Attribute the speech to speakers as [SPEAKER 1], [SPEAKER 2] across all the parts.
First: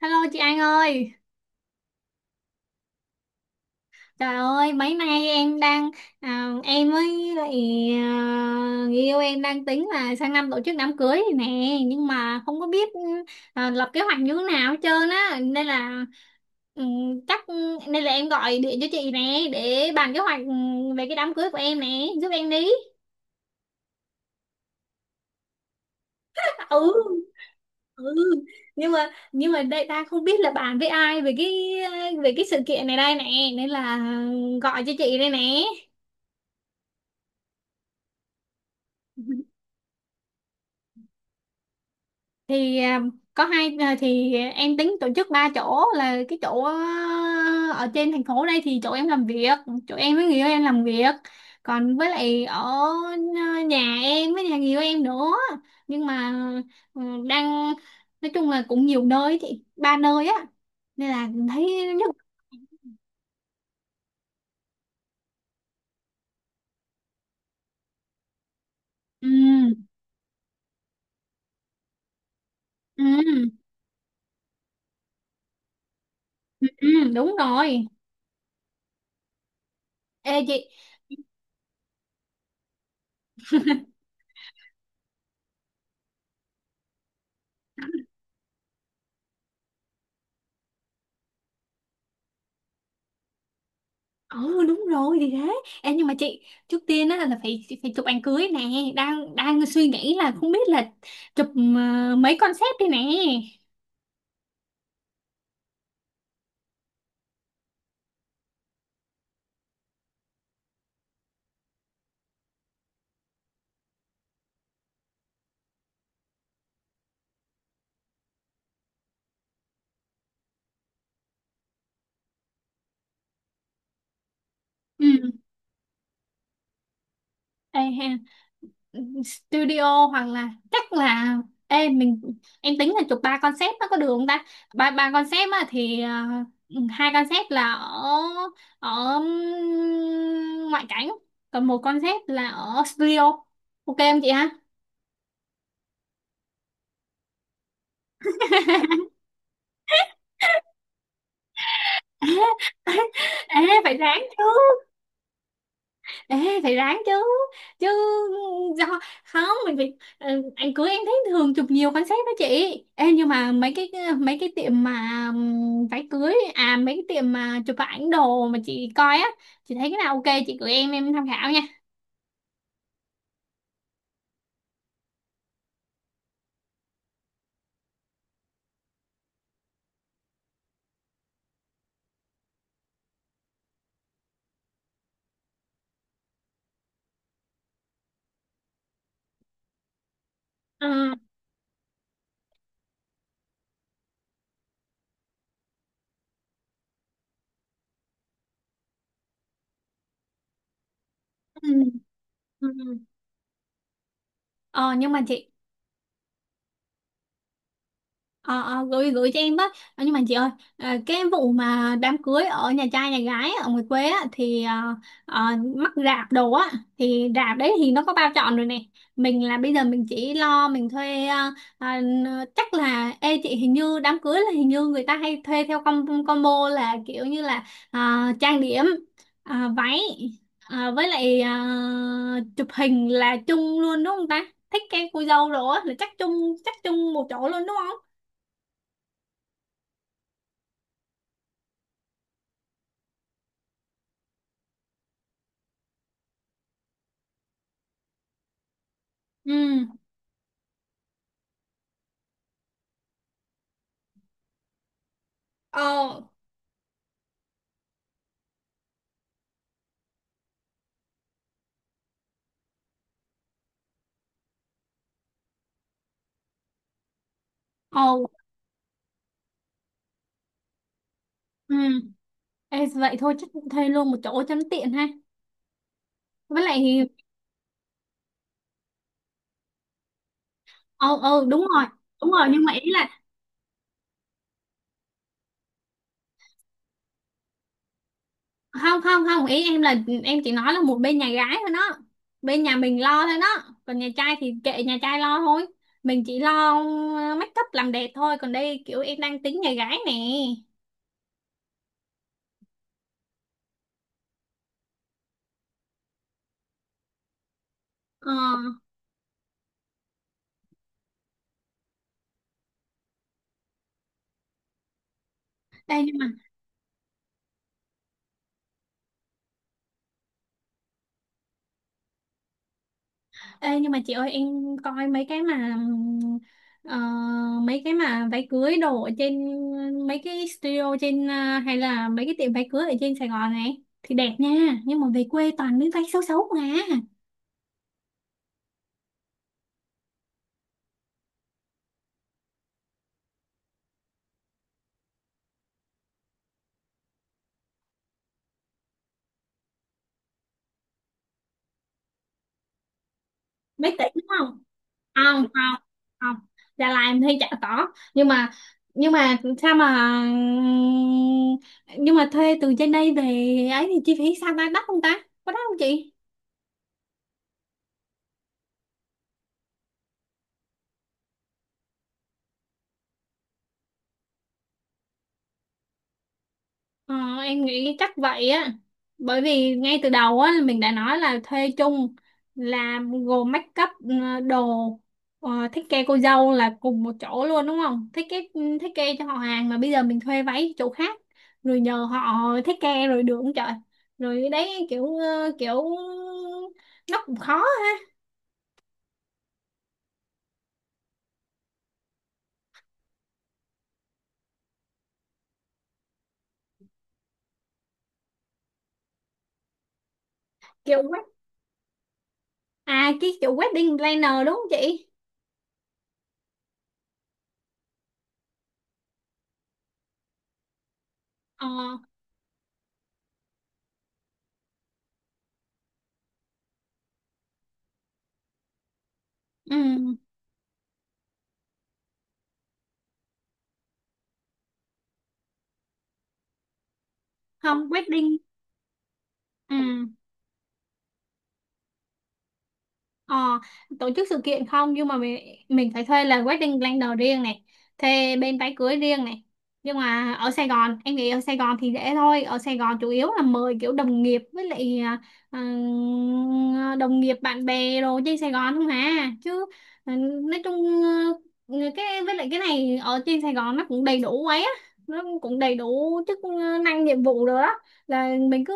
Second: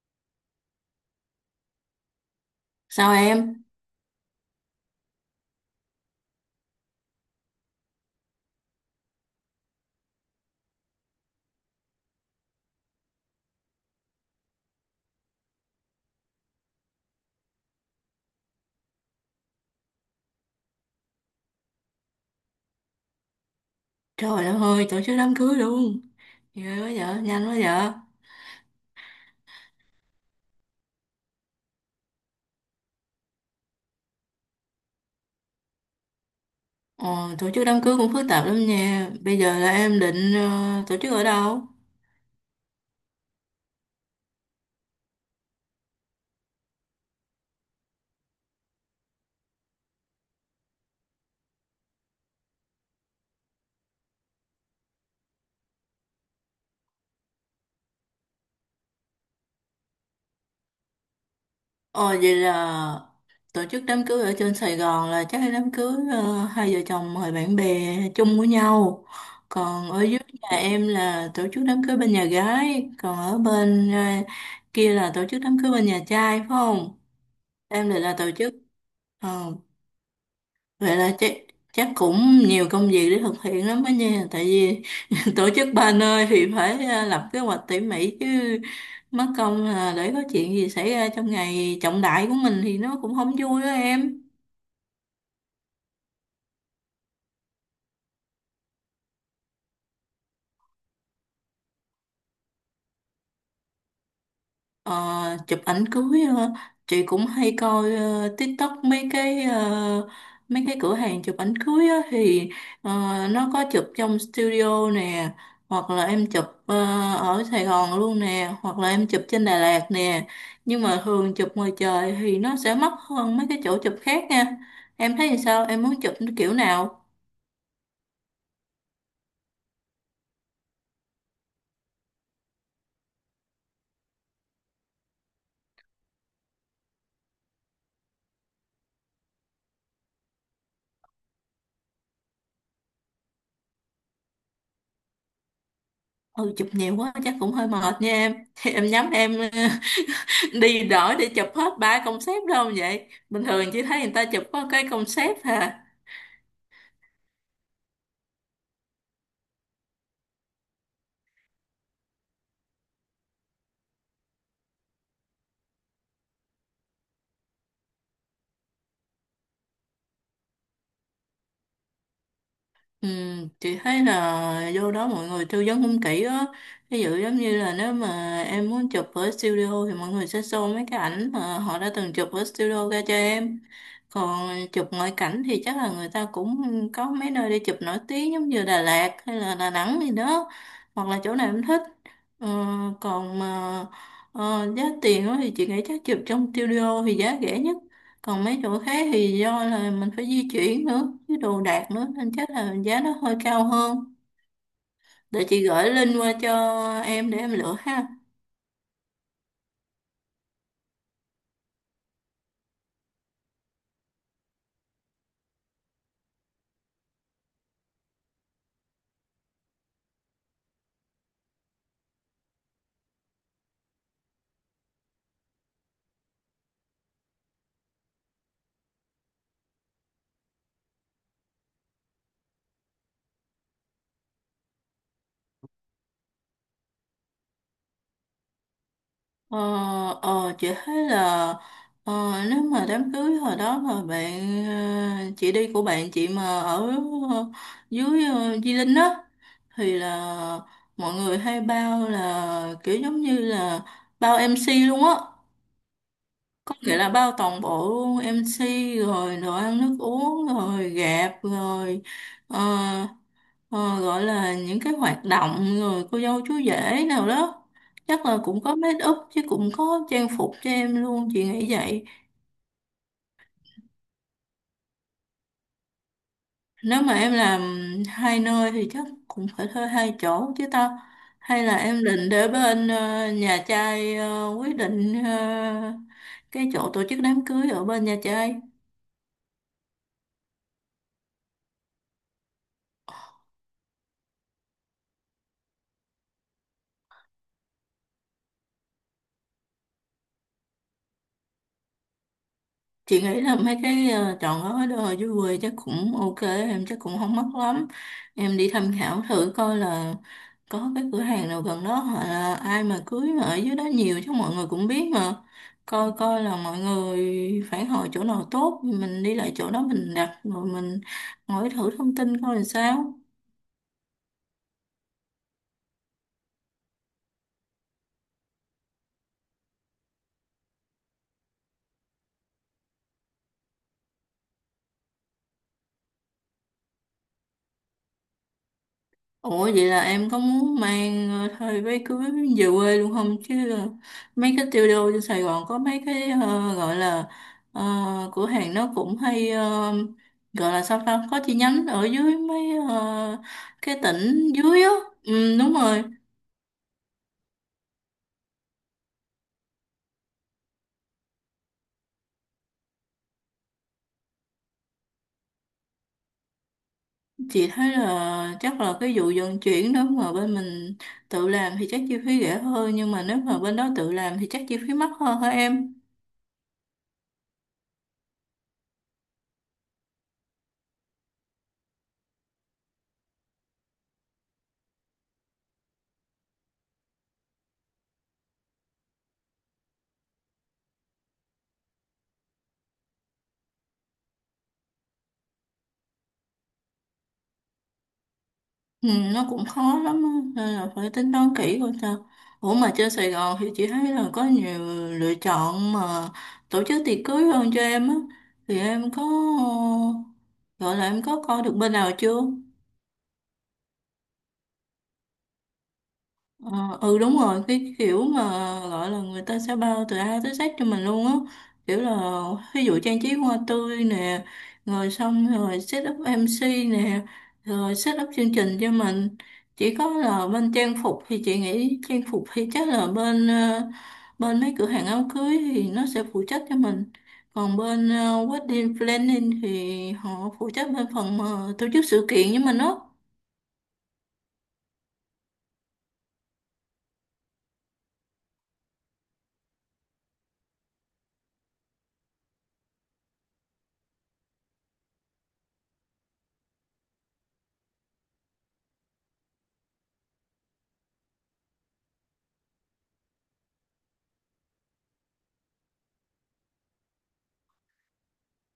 [SPEAKER 1] Hello chị An ơi,
[SPEAKER 2] Sao em?
[SPEAKER 1] trời ơi mấy nay em đang em với lại người yêu em đang tính là sang năm tổ chức đám cưới này nè, nhưng mà không có biết lập kế hoạch như thế nào hết trơn á, nên là ừ, chắc nên là em gọi điện cho chị nè để bàn kế hoạch, về cái đám cưới của em nè, giúp em đi.
[SPEAKER 2] Trời đất ơi, tổ chức đám cưới luôn. Ghê quá
[SPEAKER 1] Ừ,
[SPEAKER 2] vợ, nhanh quá vợ.
[SPEAKER 1] ừ, nhưng mà đây ta không biết là bàn với ai về cái sự kiện này đây nè, nên là gọi cho chị đây nè.
[SPEAKER 2] Ờ, Tổ chức đám cưới cũng phức tạp lắm nha. Bây giờ là em định tổ chức ở đâu?
[SPEAKER 1] Thì có hai thì em tính tổ chức ba chỗ, là cái chỗ ở trên thành phố đây thì chỗ em làm việc, chỗ em với người yêu em làm việc, còn với lại ở nhà em với nhà người yêu em nữa. Nhưng mà ừ, đang nói chung là cũng nhiều nơi chị, ba nơi á, nên là thấy nhất.
[SPEAKER 2] Ờ, Vậy là tổ chức đám cưới ở trên Sài Gòn là chắc là đám cưới hai vợ chồng mời bạn bè chung của nhau.
[SPEAKER 1] Ừ,
[SPEAKER 2] Còn ở dưới nhà em là tổ chức đám cưới bên nhà gái. Còn ở
[SPEAKER 1] ừ,
[SPEAKER 2] bên kia là tổ chức đám cưới bên nhà trai phải
[SPEAKER 1] ừ, ừ,
[SPEAKER 2] không?
[SPEAKER 1] đúng rồi.
[SPEAKER 2] Em định là tổ chức. Ờ,
[SPEAKER 1] Ê, chị.
[SPEAKER 2] Vậy là chắc chắc cũng nhiều công việc để thực hiện lắm đó nha, tại vì tổ chức ba nơi thì phải lập kế hoạch tỉ mỉ chứ, mất công là để có chuyện gì xảy ra trong ngày trọng đại của mình thì nó cũng không vui đó em.
[SPEAKER 1] Ồ, đúng rồi thì thế em, nhưng mà chị, trước tiên á là phải phải chụp ảnh cưới nè. Đang đang suy nghĩ là không biết là chụp mấy concept đi nè.
[SPEAKER 2] Ờ, Chụp ảnh cưới chị cũng hay coi TikTok mấy cái mấy cái cửa hàng chụp ảnh cưới á, thì ờ, nó có chụp trong studio nè, hoặc là em chụp ở Sài Gòn luôn nè, hoặc là em chụp trên Đà Lạt nè, nhưng mà thường chụp ngoài trời thì nó sẽ mắc hơn mấy cái chỗ chụp khác nha.
[SPEAKER 1] Ừ.
[SPEAKER 2] Em thấy thì sao, em muốn chụp kiểu nào?
[SPEAKER 1] Ê, ha, studio hoặc là chắc là ê mình, em tính là chụp ba concept nó có được không ta? Ba ba concept á thì hai concept là ở ở ngoại cảnh, còn một concept là ở studio, ok không chị ha?
[SPEAKER 2] Ừ, chụp nhiều quá chắc cũng hơi mệt nha em. Em nhắm em đi đổi để chụp hết ba concept đâu? Vậy bình
[SPEAKER 1] Ê,
[SPEAKER 2] thường
[SPEAKER 1] ê,
[SPEAKER 2] chị
[SPEAKER 1] phải
[SPEAKER 2] thấy người
[SPEAKER 1] ráng
[SPEAKER 2] ta chụp
[SPEAKER 1] chứ.
[SPEAKER 2] có cái concept hà.
[SPEAKER 1] Ê, phải ráng chứ, chứ do không mình phải anh cưới em thấy thường chụp nhiều concept đó chị. Ê, nhưng mà mấy cái tiệm mà váy cưới, à mấy cái tiệm mà chụp ảnh đồ mà chị coi á, chị thấy cái nào ok chị gửi em tham khảo nha.
[SPEAKER 2] Ừ, chị thấy là vô đó mọi người tư vấn cũng kỹ á, ví dụ giống như là nếu mà em muốn chụp ở studio thì mọi người sẽ show mấy cái ảnh mà họ đã từng chụp ở studio ra cho em, còn chụp ngoại cảnh thì chắc là người ta cũng có mấy nơi đi chụp nổi tiếng giống như Đà Lạt hay là Đà Nẵng gì đó, hoặc
[SPEAKER 1] À,
[SPEAKER 2] là chỗ nào em thích. Ờ, Còn mà giá tiền á thì chị nghĩ chắc chụp trong studio thì giá rẻ nhất, còn mấy chỗ khác thì do là mình phải di chuyển nữa với đồ
[SPEAKER 1] ừ,
[SPEAKER 2] đạc nữa nên chắc
[SPEAKER 1] ừ.
[SPEAKER 2] là giá nó hơi cao hơn.
[SPEAKER 1] Ờ nhưng mà
[SPEAKER 2] Để
[SPEAKER 1] chị.
[SPEAKER 2] chị gửi link qua cho em để em lựa ha.
[SPEAKER 1] Ờ, ờ, gửi gửi cho em với. Ờ, nhưng mà chị ơi, cái vụ mà đám cưới ở nhà trai nhà gái ở ngoài quê á, thì ờ, mắc rạp đồ á, thì rạp đấy thì nó có bao trọn rồi nè. Mình là bây giờ mình chỉ lo mình thuê ờ, chắc là ê chị, hình như đám cưới là hình như người ta hay thuê theo com, combo, là kiểu như là ờ, trang điểm, váy, với lại chụp hình là chung luôn đúng không ta? Thích cái cô dâu rồi á là chắc chung, chắc chung một chỗ luôn đúng không?
[SPEAKER 2] Ờ, chị thấy là ờ, nếu mà đám cưới hồi đó mà bạn chị đi của bạn chị mà ở ờ, dưới Di Linh á,
[SPEAKER 1] Ừ.
[SPEAKER 2] thì là mọi người hay bao là kiểu giống như là bao MC luôn á.
[SPEAKER 1] Ờ,
[SPEAKER 2] Vậy là bao toàn bộ luôn MC, rồi đồ ăn nước uống rồi gạp rồi ờ, ờ, gọi là những cái hoạt động rồi cô dâu chú rể nào đó,
[SPEAKER 1] ờ,
[SPEAKER 2] chắc là cũng có make up chứ, cũng có trang phục cho em luôn, chị nghĩ
[SPEAKER 1] ừ.
[SPEAKER 2] vậy.
[SPEAKER 1] Ê, vậy thôi chắc cũng thuê luôn một chỗ cho nó tiện ha, với
[SPEAKER 2] Nếu
[SPEAKER 1] lại
[SPEAKER 2] mà em làm hai nơi thì chắc cũng phải thuê hai chỗ chứ tao.
[SPEAKER 1] ờ, đúng
[SPEAKER 2] Hay là
[SPEAKER 1] rồi,
[SPEAKER 2] em định
[SPEAKER 1] đúng rồi
[SPEAKER 2] để
[SPEAKER 1] nhưng mà
[SPEAKER 2] bên
[SPEAKER 1] ý là,
[SPEAKER 2] nhà trai quyết định cái chỗ tổ chức đám cưới ở bên nhà trai?
[SPEAKER 1] không không không ý em là em chỉ nói là một bên nhà gái thôi đó, bên nhà mình lo thôi đó, còn nhà trai thì kệ nhà trai lo thôi. Mình chỉ lo make up làm đẹp thôi, còn đây kiểu em đang tính nhà gái nè.
[SPEAKER 2] Chị nghĩ là mấy cái chọn gói đồ dưới quê chắc cũng ok em, chắc cũng không mắc lắm.
[SPEAKER 1] Ờ,
[SPEAKER 2] Em đi tham khảo thử coi là có cái cửa hàng nào gần đó, hoặc là ai mà cưới mà ở dưới đó nhiều chứ mọi người cũng biết mà,
[SPEAKER 1] đây
[SPEAKER 2] coi
[SPEAKER 1] nhưng mà.
[SPEAKER 2] coi là mọi người phản hồi chỗ nào tốt thì mình đi lại chỗ đó mình đặt, rồi mình hỏi thử thông tin coi là sao.
[SPEAKER 1] Ê, nhưng mà chị ơi em coi mấy cái mà ờ, mấy cái mà váy cưới đồ ở trên, mấy cái studio trên hay là mấy cái tiệm váy cưới ở trên Sài Gòn này thì đẹp nha, nhưng mà về quê toàn mấy váy xấu xấu mà.
[SPEAKER 2] Ủa vậy là em có muốn mang thời váy cưới về quê luôn không? Chứ mấy cái tiêu đô trên Sài Gòn có mấy cái gọi là ờ, cửa hàng nó cũng hay gọi là sao ta, có chi nhánh ở dưới mấy ờ,
[SPEAKER 1] Mấy
[SPEAKER 2] cái
[SPEAKER 1] tỷ đúng
[SPEAKER 2] tỉnh
[SPEAKER 1] không?
[SPEAKER 2] dưới á.
[SPEAKER 1] Không
[SPEAKER 2] Ừ, đúng
[SPEAKER 1] không
[SPEAKER 2] rồi.
[SPEAKER 1] không. Đà Lạt em thấy chả có. Nhưng mà, nhưng mà sao mà, nhưng mà thuê từ trên đây về ấy thì chi phí sao ta, đắt không ta, có đắt không chị?
[SPEAKER 2] Chị thấy là chắc là cái vụ vận chuyển đó mà bên mình tự làm thì chắc chi phí rẻ hơn, nhưng mà nếu mà bên đó tự làm thì chắc chi phí mắc hơn hả em?
[SPEAKER 1] Ờ, em nghĩ chắc vậy á, bởi vì ngay từ đầu á mình đã nói là thuê chung, là gồm make up, đồ, thiết kế cô dâu là cùng một chỗ luôn đúng không, thiết kế, thiết kế cho họ hàng, mà bây giờ mình thuê váy chỗ khác rồi nhờ họ thiết kế rồi được không trời. Rồi đấy kiểu kiểu nó cũng khó.
[SPEAKER 2] Ừ, nó cũng khó lắm á, nên là phải tính toán kỹ coi sao. Ủa mà trên Sài Gòn thì chị thấy là có nhiều lựa chọn mà tổ chức tiệc cưới hơn cho em á. Thì em có ờ, gọi
[SPEAKER 1] Kiểu
[SPEAKER 2] là em
[SPEAKER 1] wed-,
[SPEAKER 2] có coi được bên nào chưa?
[SPEAKER 1] à cái kiểu wedding planner đúng không chị?
[SPEAKER 2] Ờ, ừ, đúng rồi, cái kiểu mà gọi là người ta sẽ bao từ A tới Z cho mình luôn á,
[SPEAKER 1] Ờ.
[SPEAKER 2] kiểu là ví dụ trang trí hoa tươi nè, rồi xong rồi set up MC nè, rồi set up chương trình cho mình. Chỉ có
[SPEAKER 1] Ừ,
[SPEAKER 2] là bên trang phục thì chị nghĩ trang phục thì chắc là bên bên mấy cửa hàng áo cưới thì nó sẽ phụ trách cho mình, còn
[SPEAKER 1] không,
[SPEAKER 2] bên
[SPEAKER 1] wedding.
[SPEAKER 2] wedding planning thì
[SPEAKER 1] Ừ.
[SPEAKER 2] họ phụ trách bên phần mà tổ chức sự kiện với mình á.
[SPEAKER 1] Ờ, tổ chức sự kiện, không nhưng mà mình phải thuê là wedding planner riêng này, thuê bên váy cưới riêng này, nhưng mà ở Sài Gòn em nghĩ ở Sài Gòn thì dễ thôi, ở Sài Gòn chủ yếu là mời kiểu đồng nghiệp với lại ừ, đồng nghiệp bạn bè đồ trên Sài Gòn không hả chứ. Ừ, nói chung, cái với lại cái này ở trên Sài Gòn nó cũng đầy đủ ấy á, nó cũng đầy đủ chức năng nhiệm vụ rồi đó, là mình cứ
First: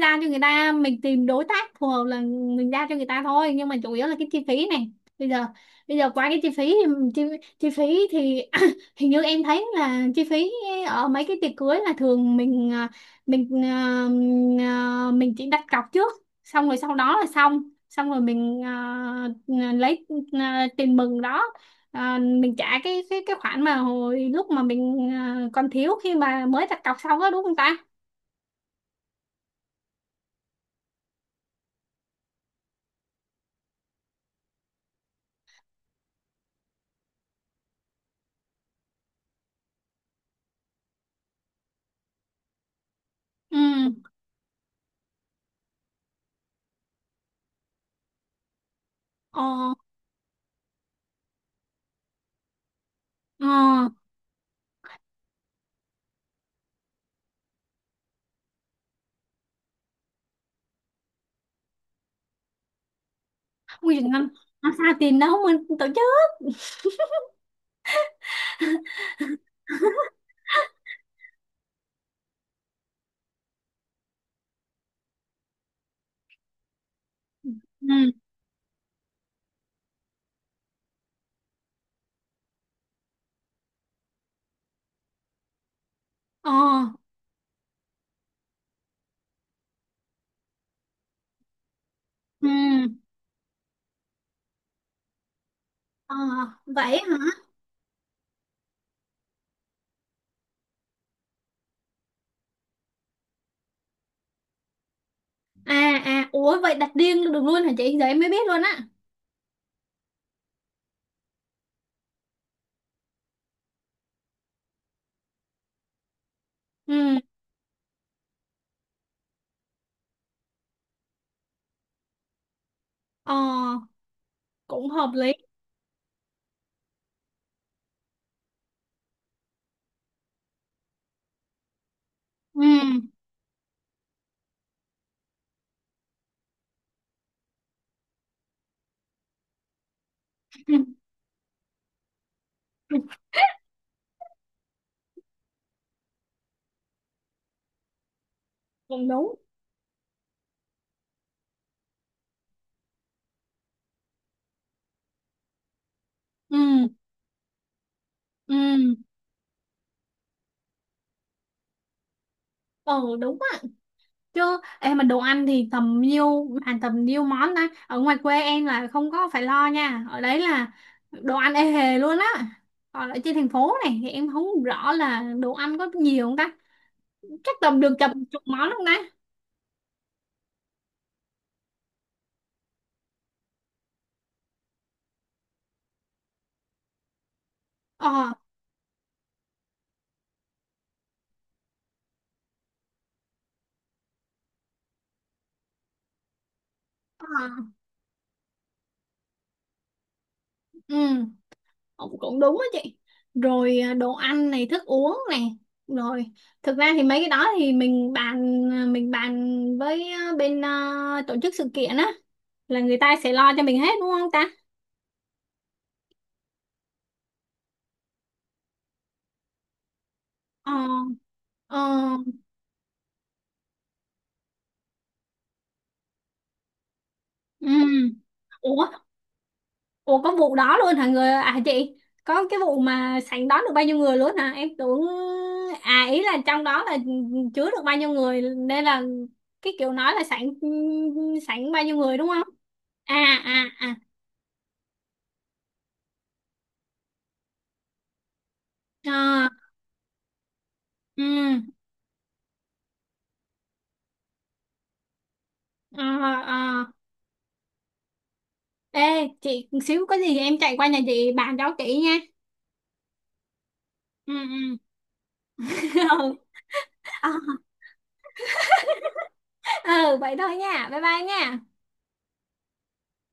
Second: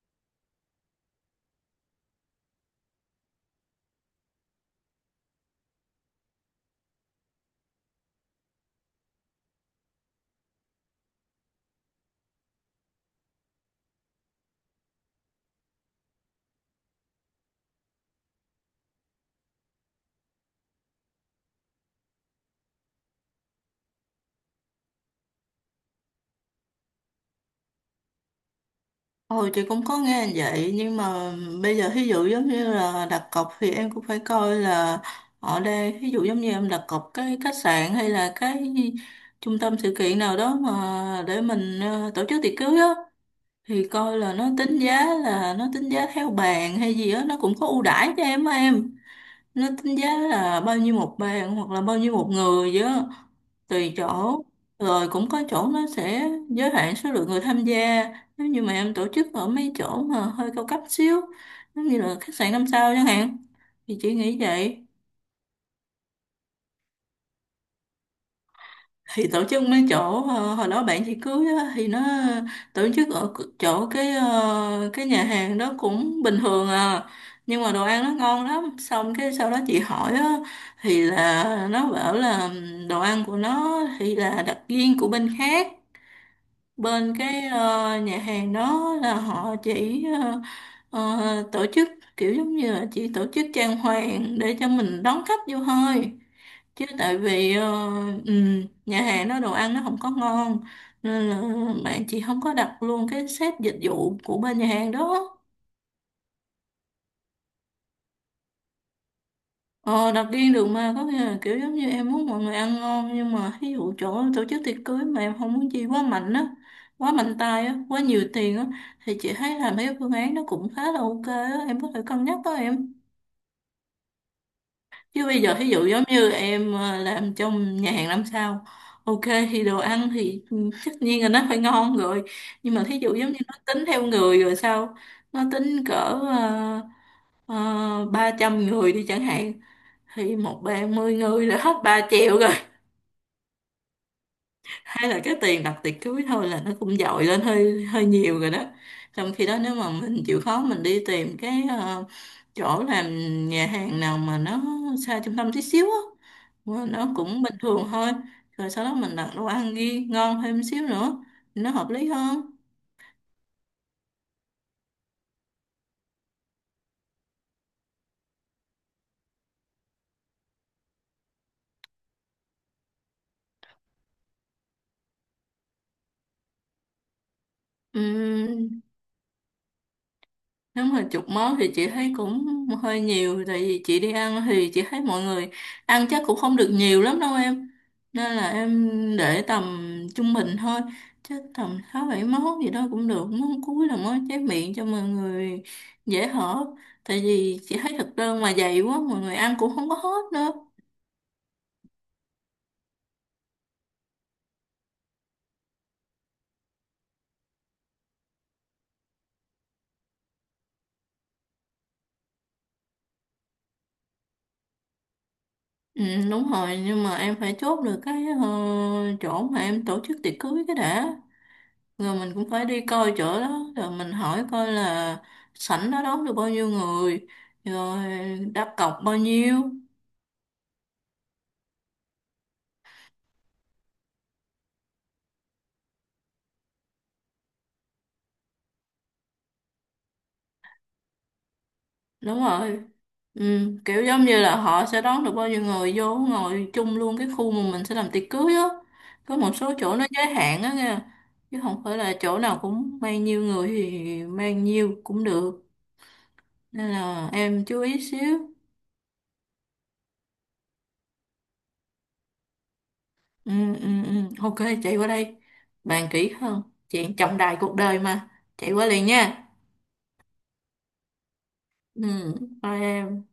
[SPEAKER 1] ra cho người ta, mình tìm đối tác phù hợp là mình ra cho người ta thôi. Nhưng mà chủ yếu là cái chi phí này, bây giờ, bây giờ qua cái chi phí thì chi phí thì hình như em thấy là chi phí ở mấy cái tiệc cưới là thường mình mình mình chỉ đặt cọc trước, xong rồi sau đó là xong, xong rồi mình lấy tiền mừng đó mình trả cái cái khoản mà hồi lúc mà mình còn thiếu khi mà mới đặt cọc xong đó đúng không ta?
[SPEAKER 2] Ồ, chị cũng có nghe vậy, nhưng mà bây giờ ví dụ giống như là đặt cọc thì em cũng phải coi là ở đây ví dụ giống như em đặt cọc cái khách sạn hay là cái trung tâm sự kiện nào đó mà để mình tổ chức tiệc cưới á,
[SPEAKER 1] Ừ.
[SPEAKER 2] thì coi là nó tính giá, là nó tính giá theo bàn hay gì á, nó cũng có ưu đãi cho em á em. Nó
[SPEAKER 1] Ờ.
[SPEAKER 2] tính giá là bao nhiêu một bàn, hoặc là bao nhiêu một người vậy á,
[SPEAKER 1] Ờ,
[SPEAKER 2] tùy chỗ. Rồi cũng có chỗ nó sẽ giới hạn số lượng người tham gia, nếu như mà em tổ chức ở mấy chỗ mà hơi cao cấp xíu, giống như là khách sạn năm sao chẳng hạn,
[SPEAKER 1] quy
[SPEAKER 2] thì
[SPEAKER 1] trình
[SPEAKER 2] chị
[SPEAKER 1] năm,
[SPEAKER 2] nghĩ
[SPEAKER 1] xa
[SPEAKER 2] vậy.
[SPEAKER 1] tiền đâu mình tổ chức.
[SPEAKER 2] Thì tổ chức mấy chỗ hồi đó bạn chị cưới á, thì nó tổ chức ở chỗ cái cái nhà hàng đó cũng bình thường à, nhưng mà đồ ăn nó
[SPEAKER 1] Ừ.
[SPEAKER 2] ngon lắm, xong cái sau đó chị hỏi á, thì là nó bảo là đồ ăn của nó thì là đặc viên của bên khác.
[SPEAKER 1] Ờ.
[SPEAKER 2] Bên cái nhà hàng đó là họ chỉ tổ chức kiểu
[SPEAKER 1] Ừ.
[SPEAKER 2] giống như là chỉ tổ chức trang hoàng để cho mình đón khách vô thôi.
[SPEAKER 1] Ờ,
[SPEAKER 2] Chứ
[SPEAKER 1] vậy hả.
[SPEAKER 2] tại vì nhà hàng đó đồ ăn nó không có ngon, nên là bạn chị không có đặt luôn cái set dịch vụ của bên nhà hàng đó.
[SPEAKER 1] À à, ủa vậy đặt riêng được luôn hả chị, giờ em mới biết luôn á.
[SPEAKER 2] Ờ, đặt riêng được mà, có nghĩa là kiểu giống như em muốn mọi người ăn ngon, nhưng mà ví dụ chỗ tổ chức tiệc cưới mà em không muốn chi quá mạnh á, quá
[SPEAKER 1] Ừ.
[SPEAKER 2] mạnh tay á, quá nhiều tiền á, thì chị thấy là mấy cái phương án nó cũng khá là ok á, em có thể cân nhắc đó em.
[SPEAKER 1] Ờ, cũng hợp
[SPEAKER 2] Chứ
[SPEAKER 1] lý.
[SPEAKER 2] bây giờ ví dụ giống như em làm trong nhà hàng năm sao, ok, thì đồ ăn thì ừ, tất nhiên là nó phải ngon rồi,
[SPEAKER 1] Ừ,
[SPEAKER 2] nhưng mà thí dụ giống như nó tính theo người rồi sao, nó tính cỡ ba trăm người đi chẳng hạn, thì một
[SPEAKER 1] ừ,
[SPEAKER 2] ba mươi người là hết 3 triệu rồi,
[SPEAKER 1] ừ,
[SPEAKER 2] hay là cái tiền đặt tiệc cưới thôi là nó cũng dội lên hơi hơi nhiều rồi đó.
[SPEAKER 1] cũng
[SPEAKER 2] Trong
[SPEAKER 1] đúng.
[SPEAKER 2] khi đó nếu mà mình chịu khó mình đi tìm cái chỗ làm nhà hàng nào mà nó xa trung tâm tí xíu á,
[SPEAKER 1] Ừ.
[SPEAKER 2] mà nó cũng bình thường thôi, rồi sau
[SPEAKER 1] Ừ.
[SPEAKER 2] đó mình đặt đồ ăn ghi ngon thêm xíu nữa, nó hợp lý hơn.
[SPEAKER 1] Ờ đúng á, chứ em mà đồ ăn thì tầm nhiêu bàn tầm nhiêu món ta? Ở ngoài quê em là không có phải lo nha, ở đấy là đồ ăn ê hề luôn á, còn ở trên thành phố này thì em không rõ là đồ ăn có nhiều không ta, chắc tầm được tầm chục món không ta?
[SPEAKER 2] Nếu mà chục món thì chị thấy cũng hơi nhiều, tại vì chị đi ăn thì chị thấy mọi người ăn chắc cũng không được nhiều lắm đâu em,
[SPEAKER 1] Ờ.
[SPEAKER 2] nên là em để tầm trung bình thôi, chắc tầm sáu bảy món gì đó cũng được, món cuối là món trái miệng cho mọi người dễ hở, tại
[SPEAKER 1] Ờ.
[SPEAKER 2] vì chị thấy thực đơn mà dày quá mọi người ăn cũng không có hết nữa.
[SPEAKER 1] Ừ, cũng, cũng đúng á chị. Rồi đồ ăn này thức uống này, rồi thực ra thì mấy cái đó thì mình bàn mình bàn với bên tổ chức sự kiện á là người ta sẽ lo cho mình hết đúng không ta?
[SPEAKER 2] Ừ, đúng rồi, nhưng mà em phải chốt được cái chỗ mà em tổ chức tiệc cưới
[SPEAKER 1] Ờ.
[SPEAKER 2] cái đã,
[SPEAKER 1] Ờ.
[SPEAKER 2] rồi mình cũng phải đi coi chỗ đó rồi mình hỏi coi là sảnh đó đón được bao nhiêu người,
[SPEAKER 1] Ừ.
[SPEAKER 2] rồi đặt
[SPEAKER 1] Ủa.
[SPEAKER 2] cọc bao nhiêu.
[SPEAKER 1] Ủa có vụ đó luôn hả, người, à chị, có cái vụ mà sảnh đón được bao nhiêu người luôn hả, em tưởng, à ý là trong đó là chứa được bao nhiêu người nên là cái kiểu nói là sảnh, sảnh bao nhiêu người đúng
[SPEAKER 2] Đúng
[SPEAKER 1] không?
[SPEAKER 2] rồi.
[SPEAKER 1] À.
[SPEAKER 2] Ừ,
[SPEAKER 1] À. À.
[SPEAKER 2] kiểu giống như là họ sẽ đón được bao nhiêu người vô ngồi chung luôn cái khu mà mình sẽ làm tiệc cưới á,
[SPEAKER 1] Ờ.
[SPEAKER 2] có một số chỗ nó giới hạn á nha,
[SPEAKER 1] Ừ.
[SPEAKER 2] chứ không phải là chỗ nào cũng mang nhiêu người thì mang nhiêu cũng được,
[SPEAKER 1] Ờ. Ờ.
[SPEAKER 2] nên là em chú ý xíu.
[SPEAKER 1] Ê chị, xíu có gì em chạy qua nhà chị bàn cho kỹ nha.
[SPEAKER 2] Ừ, ừ, ừ.
[SPEAKER 1] Ừ,
[SPEAKER 2] Ok,
[SPEAKER 1] ừ.
[SPEAKER 2] chạy qua đây bàn kỹ
[SPEAKER 1] Ừ.
[SPEAKER 2] hơn, chuyện
[SPEAKER 1] Ờ,
[SPEAKER 2] trọng đại cuộc đời mà. Chạy qua liền nha.
[SPEAKER 1] ờ, vậy thôi nha, bye bye nha.
[SPEAKER 2] Ừ, thôi em.